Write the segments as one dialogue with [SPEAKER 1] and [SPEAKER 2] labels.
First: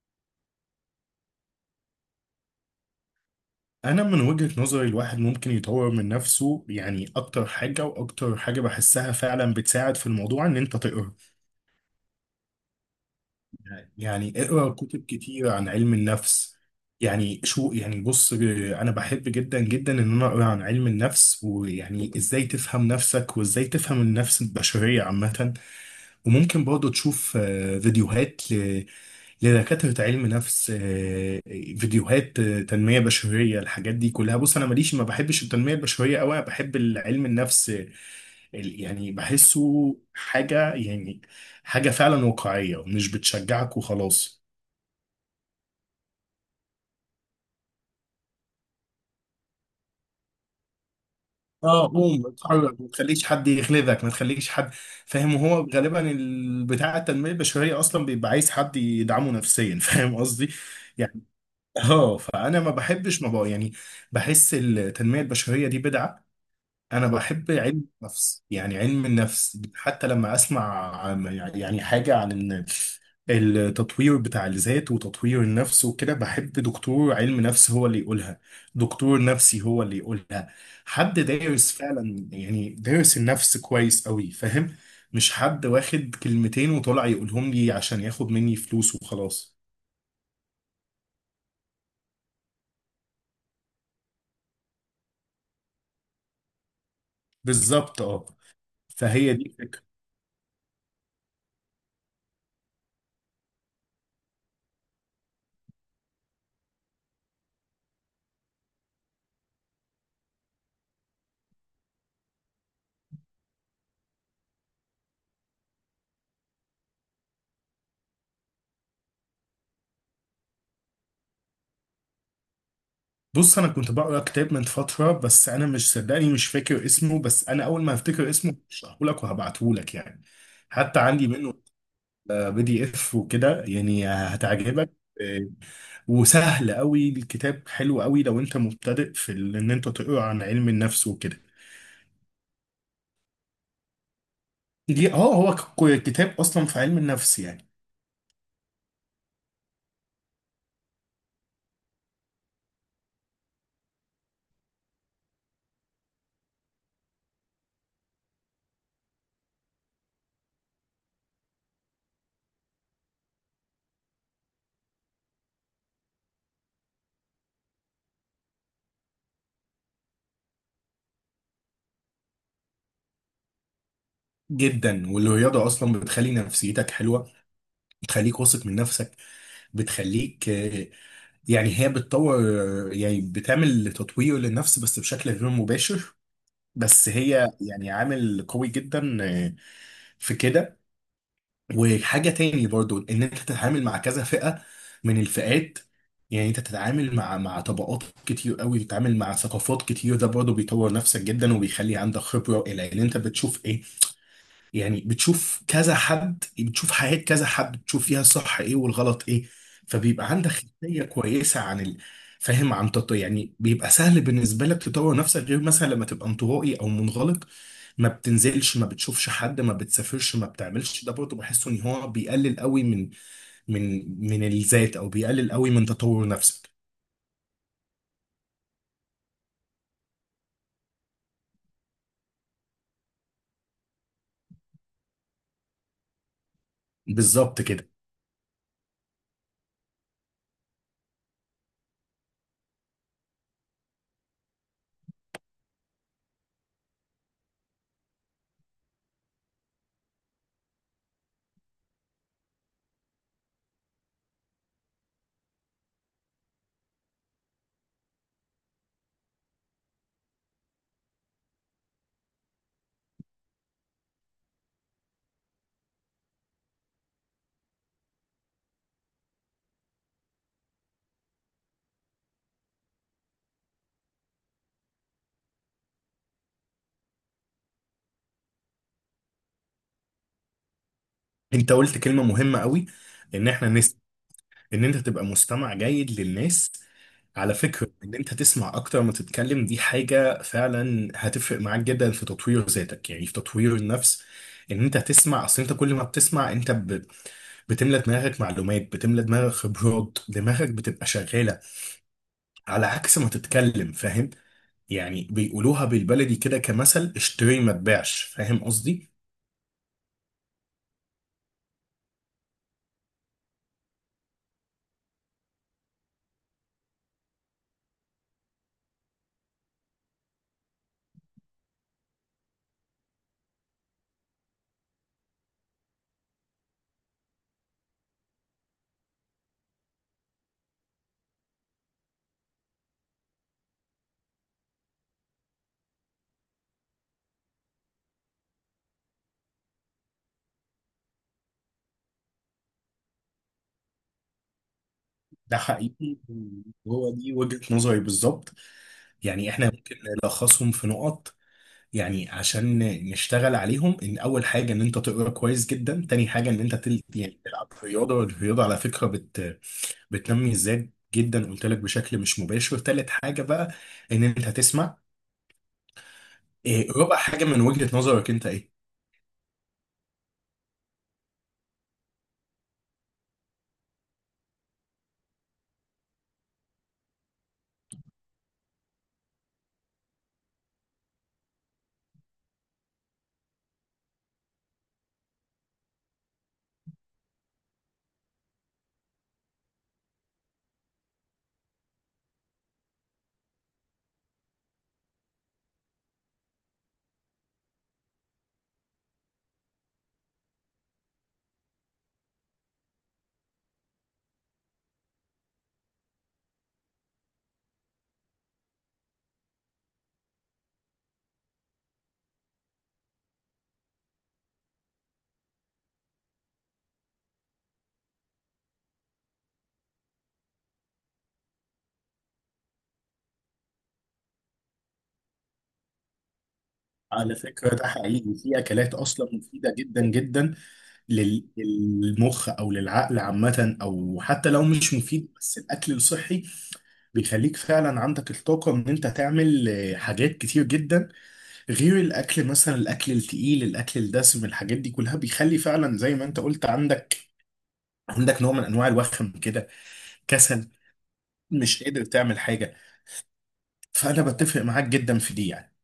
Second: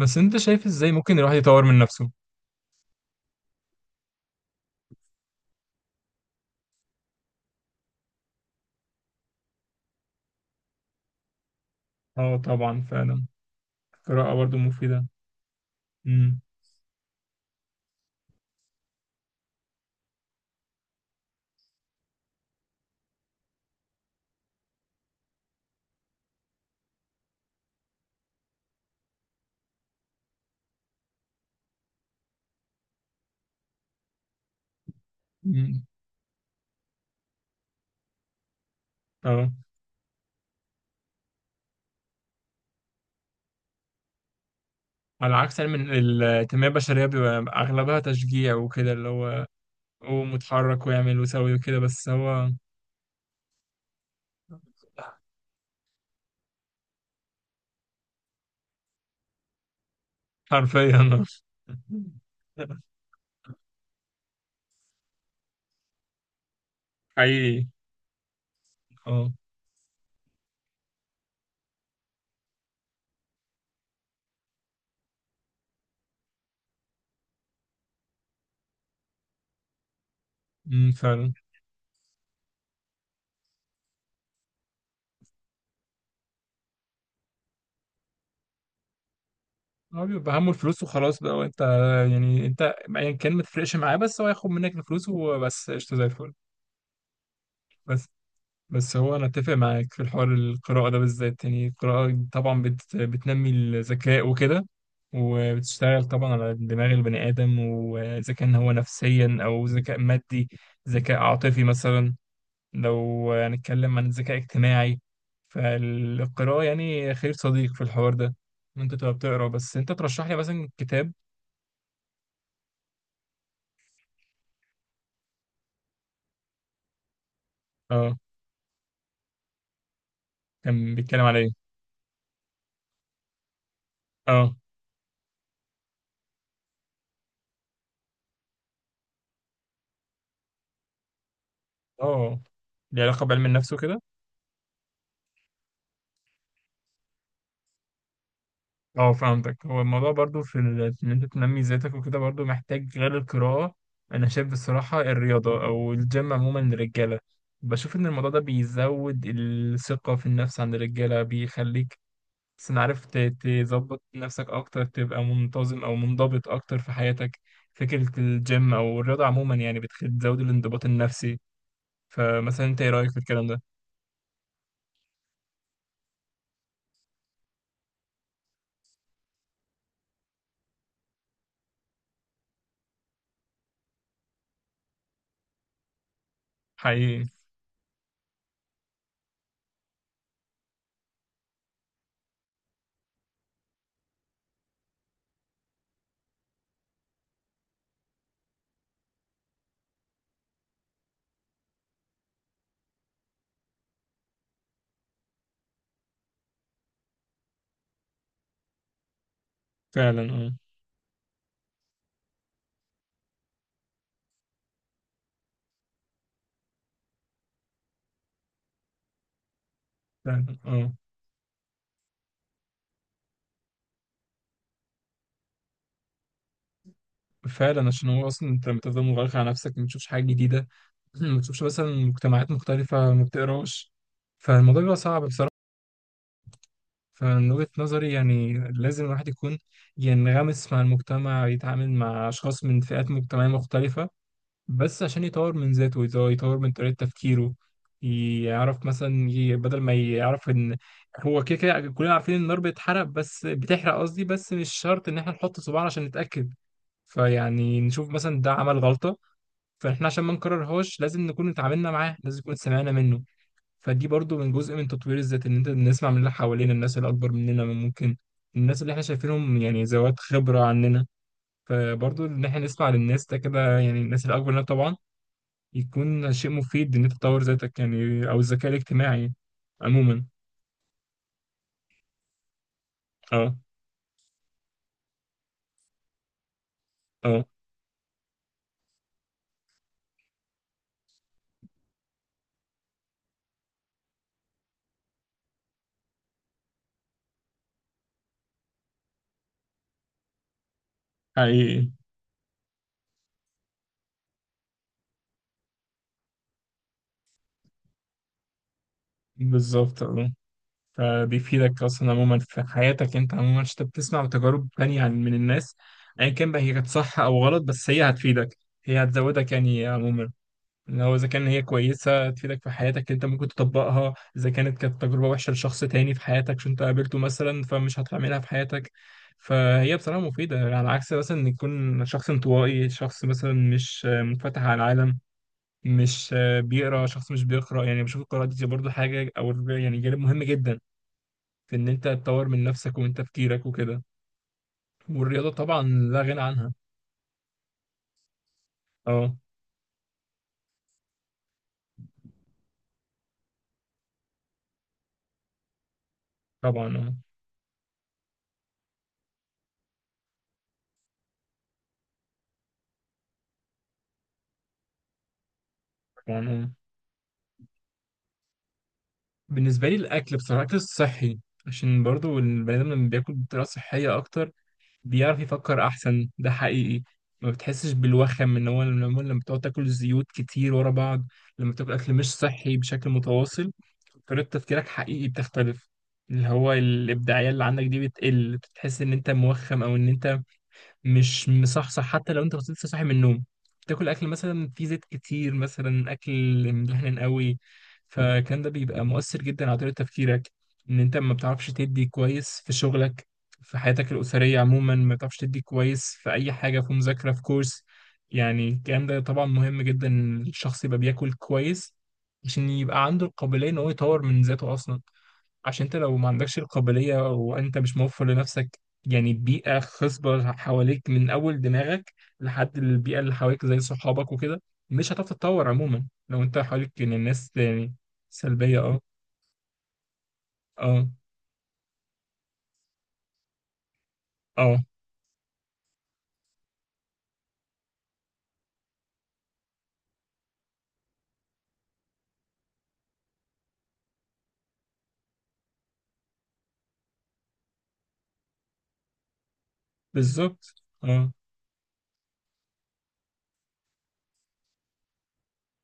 [SPEAKER 1] بس انت شايف ازاي ممكن الواحد يطور من نفسه؟
[SPEAKER 2] انا من وجهة نظري الواحد ممكن يطور من نفسه، يعني اكتر حاجة واكتر حاجة بحسها فعلا بتساعد في الموضوع ان انت تقرا.
[SPEAKER 1] اه طبعا فعلا. القراءة
[SPEAKER 2] يعني
[SPEAKER 1] برضو
[SPEAKER 2] اقرا كتب
[SPEAKER 1] مفيدة.
[SPEAKER 2] كتير عن علم
[SPEAKER 1] امم
[SPEAKER 2] النفس. يعني شو يعني، بص انا بحب جدا جدا ان انا اقرا عن علم النفس، ويعني ازاي تفهم نفسك وازاي تفهم النفس البشرية عامة. وممكن برضه تشوف فيديوهات لدكاترة علم نفس، فيديوهات تنمية بشرية. الحاجات دي كلها بص، أنا ماليش، ما بحبش التنمية
[SPEAKER 1] أمم.
[SPEAKER 2] البشرية أوي، أنا بحب العلم النفس. يعني
[SPEAKER 1] اه،
[SPEAKER 2] بحسه حاجة، يعني حاجة فعلا واقعية مش بتشجعك وخلاص.
[SPEAKER 1] على عكس علم التنمية البشرية بيبقى أغلبها تشجيع وكده، اللي هو قوم واتحرك واعمل وسوي وكده،
[SPEAKER 2] اه
[SPEAKER 1] بس
[SPEAKER 2] قوم
[SPEAKER 1] هو
[SPEAKER 2] اتحرك، ما تخليش حد يغلبك، ما تخليش حد فاهم. وهو غالبا بتاع التنمية البشرية أصلا بيبقى عايز حد يدعمه نفسيا فاهم قصدي.
[SPEAKER 1] حرفيا آه.
[SPEAKER 2] اه فانا ما بحبش، ما بقى يعني. بحس التنميه البشريه دي بدعه. انا بحب
[SPEAKER 1] حقيقي.
[SPEAKER 2] علم النفس. يعني علم
[SPEAKER 1] اه.
[SPEAKER 2] النفس حتى لما اسمع يعني حاجه عن إن التطوير بتاع الذات وتطوير النفس وكده، بحب دكتور علم نفس هو اللي يقولها، دكتور نفسي هو اللي يقولها،
[SPEAKER 1] أمم،
[SPEAKER 2] حد
[SPEAKER 1] فعلا.
[SPEAKER 2] دارس فعلا، يعني دارس النفس كويس قوي فاهم، مش حد واخد كلمتين وطلع يقولهم لي عشان ياخد مني فلوس وخلاص.
[SPEAKER 1] هو بيبقى همه الفلوس وخلاص بقى، وانت يعني ايا كان ما تفرقش معاه، بس هو ياخد منك الفلوس وبس قشطة زي الفل.
[SPEAKER 2] بالظبط
[SPEAKER 1] بس
[SPEAKER 2] اه.
[SPEAKER 1] بس هو انا
[SPEAKER 2] فهي دي
[SPEAKER 1] اتفق
[SPEAKER 2] الفكرة.
[SPEAKER 1] معاك في الحوار القراءه ده بالذات، يعني القراءه طبعا بتنمي الذكاء وكده، وبتشتغل طبعا على دماغ البني ادم، واذا كان هو نفسيا او ذكاء مادي، ذكاء عاطفي مثلا، لو هنتكلم عن الذكاء اجتماعي، فالقراءه يعني خير صديق في الحوار ده. إن انت تبقى بتقرا. بس انت ترشح لي مثلا كتاب.
[SPEAKER 2] بص انا كنت بقرا كتاب من فتره، بس انا مش، صدقني مش فاكر اسمه، بس انا اول ما
[SPEAKER 1] اه،
[SPEAKER 2] هفتكر اسمه هشرحه لك وهبعته لك يعني.
[SPEAKER 1] كان
[SPEAKER 2] حتى
[SPEAKER 1] بيتكلم
[SPEAKER 2] عندي
[SPEAKER 1] على
[SPEAKER 2] منه
[SPEAKER 1] ايه؟
[SPEAKER 2] PDF وكده، يعني
[SPEAKER 1] اه.
[SPEAKER 2] هتعجبك. آه، وسهل قوي الكتاب، حلو قوي لو انت مبتدئ في ان انت تقرا عن علم النفس وكده.
[SPEAKER 1] اه، ليه علاقه بعلم النفس وكده؟
[SPEAKER 2] دي اه، هو كتاب اصلا في علم النفس يعني.
[SPEAKER 1] اه، فهمتك. هو الموضوع برضو في ان انت تنمي ذاتك وكده برضو محتاج غير القراءة. انا شايف بصراحة الرياضة او الجيم عموما للرجالة، بشوف ان الموضوع ده بيزود الثقة في النفس عند الرجالة، بيخليك بس أنا عارف تظبط نفسك اكتر، تبقى منتظم او منضبط اكتر في حياتك. فكرة الجيم او الرياضة عموما يعني بتزود الانضباط النفسي. فمثلا انت ايه رأيك في الكلام ده؟
[SPEAKER 2] جدا، والرياضه اصلا بتخلي نفسيتك حلوه، بتخليك واثق من نفسك، بتخليك، يعني هي بتطور، يعني بتعمل تطوير للنفس بس بشكل غير مباشر، بس
[SPEAKER 1] حقيقي.
[SPEAKER 2] هي يعني عامل قوي جدا، في كده. وحاجة تاني برضو ان انت تتعامل مع كذا فئة من الفئات، يعني انت تتعامل مع طبقات كتير قوي، تتعامل مع ثقافات كتير، ده برضو بيطور نفسك جدا وبيخلي عندك خبرة الى ان انت بتشوف ايه، يعني بتشوف كذا حد، بتشوف حياة كذا حد، بتشوف فيها الصح ايه والغلط ايه،
[SPEAKER 1] فعلا،
[SPEAKER 2] فبيبقى عندك
[SPEAKER 1] اه.
[SPEAKER 2] خلفية كويسة يعني بيبقى سهل بالنسبة لك تطور نفسك، غير مثلا لما تبقى انطوائي او منغلق، ما بتنزلش، ما بتشوفش حد، ما بتسافرش، ما
[SPEAKER 1] فعلا، اه.
[SPEAKER 2] بتعملش، ده برضه بحسه ان هو بيقلل قوي من من الذات، او بيقلل قوي من تطور نفسك.
[SPEAKER 1] فعلا عشان هو اصلا انت لما تفضل مغلق على نفسك، ما تشوفش حاجه جديده، ما تشوفش مثلا مجتمعات مختلفه، ما بتقراش، فالموضوع بيبقى صعب بصراحه. فمن
[SPEAKER 2] بالظبط
[SPEAKER 1] وجهه
[SPEAKER 2] كده.
[SPEAKER 1] نظري يعني لازم الواحد يكون ينغمس مع المجتمع، يتعامل مع اشخاص من فئات مجتمعيه مختلفه، بس عشان يطور من ذاته، يطور من طريقه تفكيره. يعرف مثلا بدل ما يعرف ان هو كده كده، كلنا عارفين ان النار بتحرق، بس بتحرق قصدي، بس مش شرط ان احنا نحط صباعنا عشان نتاكد. فيعني نشوف مثلا ده عمل غلطه، فاحنا عشان ما نكررهاش لازم نكون اتعاملنا معاه، لازم نكون سمعنا منه. فدي برضو من جزء من تطوير الذات، ان انت نسمع من اللي حوالينا، الناس اللي اكبر مننا من ممكن الناس اللي احنا شايفينهم يعني ذوات خبرة عننا. فبرضو ان احنا نسمع للناس ده كده، يعني الناس اللي اكبر مننا طبعا، يكون شيء مفيد ان انت تطور ذاتك، يعني او الذكاء الاجتماعي عموما.
[SPEAKER 2] انت قلت كلمة مهمة قوي، ان
[SPEAKER 1] اه.
[SPEAKER 2] احنا ان انت تبقى مستمع جيد للناس.
[SPEAKER 1] اه.
[SPEAKER 2] على فكرة ان انت تسمع اكتر ما تتكلم دي حاجة فعلا هتفرق معاك جدا في تطوير ذاتك، يعني في تطوير النفس. ان انت تسمع، اصل انت كل ما بتسمع بتملى دماغك معلومات، بتملى دماغك خبرات، دماغك بتبقى شغالة
[SPEAKER 1] حقيقي.
[SPEAKER 2] على عكس ما تتكلم فاهم. يعني بيقولوها بالبلدي كده، كمثل اشتري ما تبيعش، فاهم قصدي.
[SPEAKER 1] بالظبط، اه. فبيفيدك اصلا عموما في حياتك انت عموما، عشان انت بتسمع تجارب تانية من الناس. ايا كان بقى هي كانت صح او غلط، بس هي هتفيدك، هي هتزودك يعني عموما. ان هو اذا كان هي كويسه تفيدك في حياتك انت ممكن تطبقها، اذا كانت تجربه وحشه لشخص تاني في حياتك عشان انت قابلته مثلا، فمش هتعملها في حياتك. فهي بصراحه مفيده، يعني على عكس مثلا ان يكون شخص انطوائي، شخص مثلا مش منفتح على العالم، مش بيقرا، شخص مش بيقرا، يعني بشوف القراءه دي برضو حاجه او يعني جانب مهم جدا في ان انت تطور من نفسك ومن تفكيرك وكده، والرياضه
[SPEAKER 2] ده
[SPEAKER 1] طبعا
[SPEAKER 2] حقيقي.
[SPEAKER 1] لا غنى عنها.
[SPEAKER 2] هو دي وجهة نظري بالظبط.
[SPEAKER 1] اه
[SPEAKER 2] يعني احنا ممكن نلخصهم في نقط، يعني عشان نشتغل عليهم، ان اول حاجه ان انت تقرا كويس جدا، تاني حاجه ان انت
[SPEAKER 1] طبعا. اه
[SPEAKER 2] يعني تلعب رياضه، والرياضه على فكره بتنمي الذات جدا، قلت لك بشكل مش مباشر. تالت حاجه بقى ان انت تسمع.
[SPEAKER 1] طبعا. اه،
[SPEAKER 2] إيه رابع حاجه من وجهه نظرك انت ايه؟
[SPEAKER 1] بالنسبه لي الاكل بصراحه، الاكل الصحي، عشان برضو البني ادم لما بياكل بطريقه صحيه اكتر بيعرف يفكر احسن، ده حقيقي. ما بتحسش بالوخم، ان هو لما بتقعد تاكل زيوت كتير ورا بعض، لما تاكل اكل مش صحي بشكل متواصل، طريقه تفكيرك حقيقي بتختلف. اللي هو الابداعيه اللي عندك دي بتقل، بتحس ان انت موخم، او ان انت مش مصحصح حتى لو انت كنت لسه صاحي من النوم، تاكل اكل مثلا فيه زيت كتير، مثلا اكل مدهن قوي. فالكلام ده بيبقى مؤثر جدا على طريقة تفكيرك، ان انت ما بتعرفش تدي كويس في شغلك، في حياتك الأسرية عموما، ما بتعرفش تدي كويس في أي حاجة، في مذاكرة، في كورس. يعني الكلام ده طبعا مهم جدا، إن الشخص يبقى بياكل كويس عشان يبقى عنده القابلية إن هو يطور من ذاته أصلا. عشان انت لو ما عندكش القابلية، وانت مش موفر لنفسك يعني بيئة خصبة حواليك، من أول دماغك لحد البيئة اللي حواليك زي صحابك وكده، مش هتعرف تتطور عموما لو انت حواليك يعني
[SPEAKER 2] على
[SPEAKER 1] الناس
[SPEAKER 2] فكرة ده
[SPEAKER 1] يعني
[SPEAKER 2] حقيقي، في
[SPEAKER 1] سلبية.
[SPEAKER 2] أكلات
[SPEAKER 1] اه.
[SPEAKER 2] أصلا مفيدة جدا جدا
[SPEAKER 1] اه.
[SPEAKER 2] للمخ أو للعقل عامة، أو حتى لو
[SPEAKER 1] اه.
[SPEAKER 2] مش مفيد بس الأكل الصحي بيخليك فعلا عندك الطاقة إن أنت تعمل حاجات كتير جدا. غير الاكل مثلا، الاكل التقيل، الاكل الدسم، الحاجات دي كلها بيخلي فعلا زي ما انت قلت عندك، عندك نوع من انواع الوخم كده، كسل،
[SPEAKER 1] بالظبط، اه.
[SPEAKER 2] مش قادر تعمل حاجه. فانا بتفق معاك جدا في دي يعني.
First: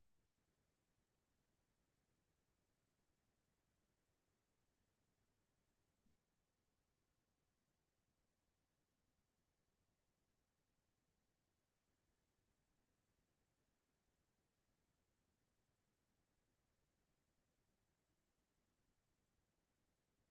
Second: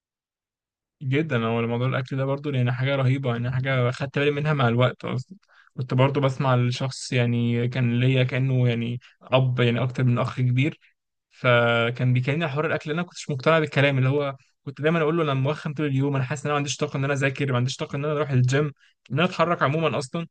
[SPEAKER 1] جدا، هو موضوع الأكل ده برضو يعني حاجة رهيبة، يعني حاجة خدت بالي منها مع الوقت أصلا. كنت برضو بسمع لشخص يعني كان ليا كأنه يعني أب، يعني أكتر من أخ كبير، فكان بيكلمني على حوار الاكل. انا ما كنتش مقتنع بالكلام اللي هو، كنت دايما اقول له انا موخم طول اليوم، انا حاسس ان انا ما عنديش طاقه ان انا اذاكر، ما عنديش طاقه ان انا اروح الجيم، ان انا اتحرك عموما اصلا.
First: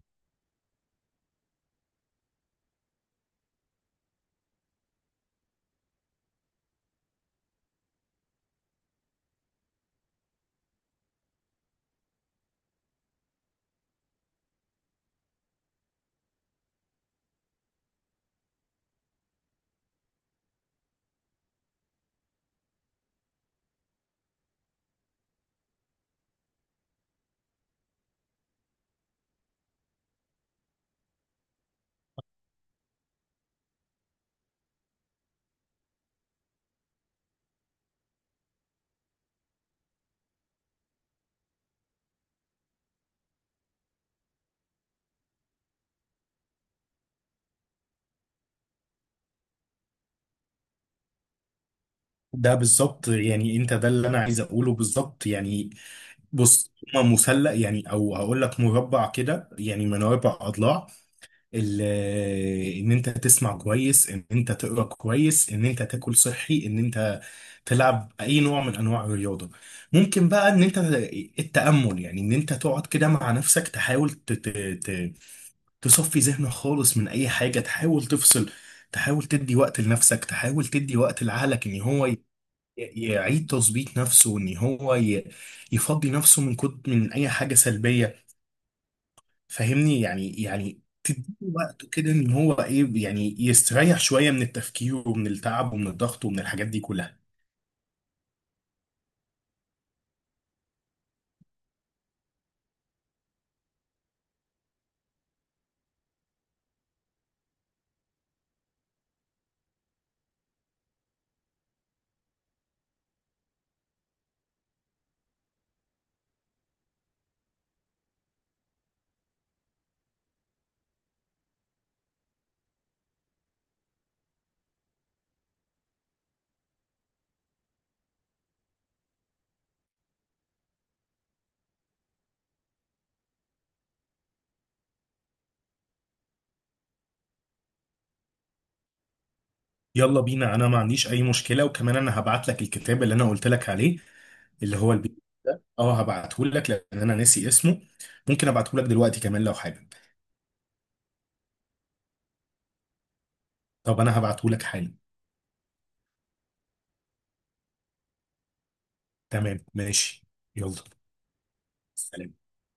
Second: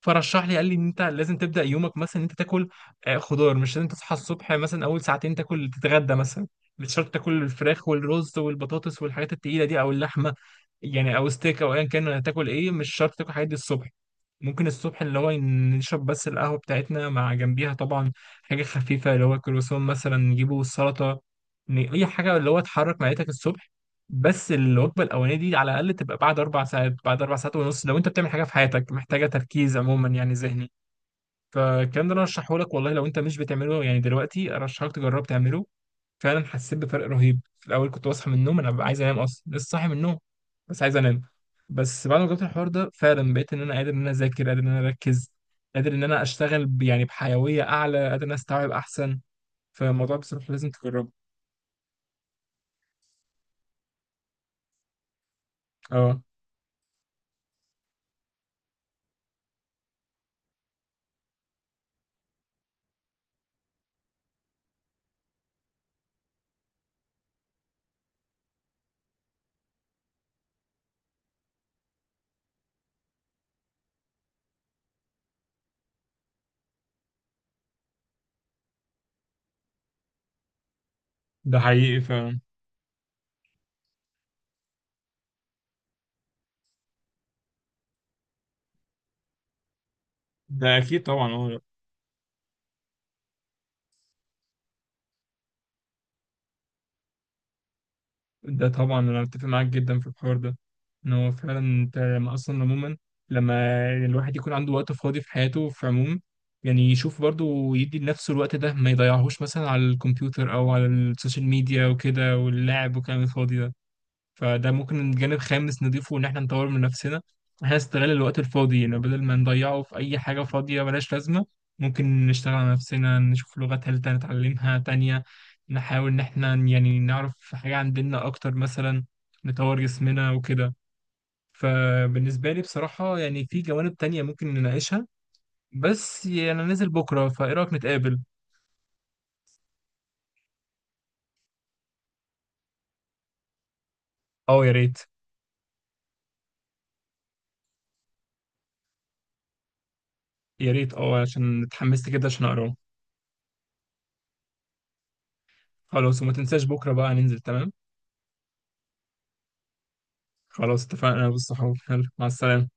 [SPEAKER 1] فرشح لي، قال لي ان انت لازم تبدا يومك مثلا ان انت تاكل خضار. مش لازم تصحى الصبح مثلا اول ساعتين تاكل، تتغدى مثلا، مش شرط تاكل الفراخ والرز والبطاطس والحاجات التقيله دي او اللحمه يعني، او ستيك، او ايا كان هتاكل ايه. مش شرط تاكل الحاجات دي الصبح. ممكن الصبح اللي هو نشرب بس القهوة بتاعتنا، مع جنبيها طبعا حاجة خفيفة، اللي هو كروسون مثلا، نجيبه السلطة، أي حاجة اللي هو تحرك معدتك الصبح. بس الوجبة الأولانية دي على الأقل تبقى بعد أربع ساعات، بعد أربع ساعات ونص لو أنت بتعمل حاجة في حياتك محتاجة تركيز عموما يعني ذهني. فالكلام ده أنا أرشحه لك والله، لو أنت مش بتعمله يعني دلوقتي أرشحك تجرب تعمله. فعلا حسيت بفرق رهيب. في الاول كنت بصحى من النوم انا ببقى عايز انام، اصلا لسه صاحي من النوم بس عايز انام. بس بعد ما جربت الحوار ده فعلا بقيت ان انا قادر ان انا اذاكر، قادر ان انا اركز، قادر ان انا اشتغل يعني بحيويه اعلى، قادر ان انا استوعب احسن. فالموضوع بصراحه لازم تجربه.
[SPEAKER 2] ده بالظبط، يعني انت ده اللي انا عايز اقوله بالظبط يعني.
[SPEAKER 1] اه.
[SPEAKER 2] بص هما مثلث، يعني او هقول لك مربع كده، يعني من اربع اضلاع. ال- ان انت تسمع كويس، ان انت تقرا كويس، ان انت تاكل صحي، ان انت تلعب اي نوع من انواع الرياضه. ممكن بقى ان انت التامل، يعني ان انت تقعد كده مع نفسك، تحاول ت- تصفي ذهنك خالص من اي حاجه، تحاول تفصل، تحاول تدي وقت لنفسك، تحاول تدي وقت
[SPEAKER 1] ده
[SPEAKER 2] لعقلك ان
[SPEAKER 1] حقيقي
[SPEAKER 2] هو
[SPEAKER 1] فعلا.
[SPEAKER 2] يعيد تظبيط نفسه، وان هو يفضي نفسه من كد من اي حاجه سلبيه، فاهمني يعني.
[SPEAKER 1] ده
[SPEAKER 2] يعني
[SPEAKER 1] اكيد
[SPEAKER 2] تديله
[SPEAKER 1] طبعا، اه.
[SPEAKER 2] وقته كده ان هو ايه، يعني يستريح شويه من التفكير ومن التعب ومن الضغط ومن الحاجات دي كلها.
[SPEAKER 1] ده طبعا انا متفق معاك جدا في الحوار ده. ان هو فعلا انت لما اصلا عموما، لما الواحد يكون عنده وقت فاضي في حياته في عموم، يعني يشوف برضه ويدي لنفسه الوقت ده، ما يضيعهوش مثلا على الكمبيوتر او على السوشيال ميديا وكده، واللعب والكلام الفاضي ده. فده ممكن جانب خامس نضيفه ان احنا نطور من نفسنا. احنا نستغل الوقت الفاضي يعني، بدل ما نضيعه في اي حاجة فاضية ملهاش لازمة، ممكن نشتغل على نفسنا، نشوف لغة تالتة نتعلمها تانية، نحاول ان احنا يعني نعرف حاجة عندنا اكتر مثلا، نطور جسمنا وكده. فبالنسبة لي بصراحة يعني في جوانب تانية ممكن نناقشها، بس يعني انا نازل بكرة، فايه رأيك نتقابل؟
[SPEAKER 2] يلا بينا، انا ما عنديش اي مشكله، وكمان انا هبعت لك الكتاب اللي انا قلت لك عليه،
[SPEAKER 1] اه يا
[SPEAKER 2] اللي هو
[SPEAKER 1] ريت.
[SPEAKER 2] البي اه هبعته لك لان انا ناسي اسمه، ممكن ابعته لك دلوقتي كمان لو حابب.
[SPEAKER 1] يا ريت، اه، عشان اتحمست كده عشان اقراه.
[SPEAKER 2] طب انا هبعته لك حالا.
[SPEAKER 1] خلاص، وما تنساش بكرة بقى ننزل، تمام؟
[SPEAKER 2] تمام ماشي. يلا،
[SPEAKER 1] خلاص اتفقنا، بص، حلو، مع
[SPEAKER 2] سلام.
[SPEAKER 1] السلامة.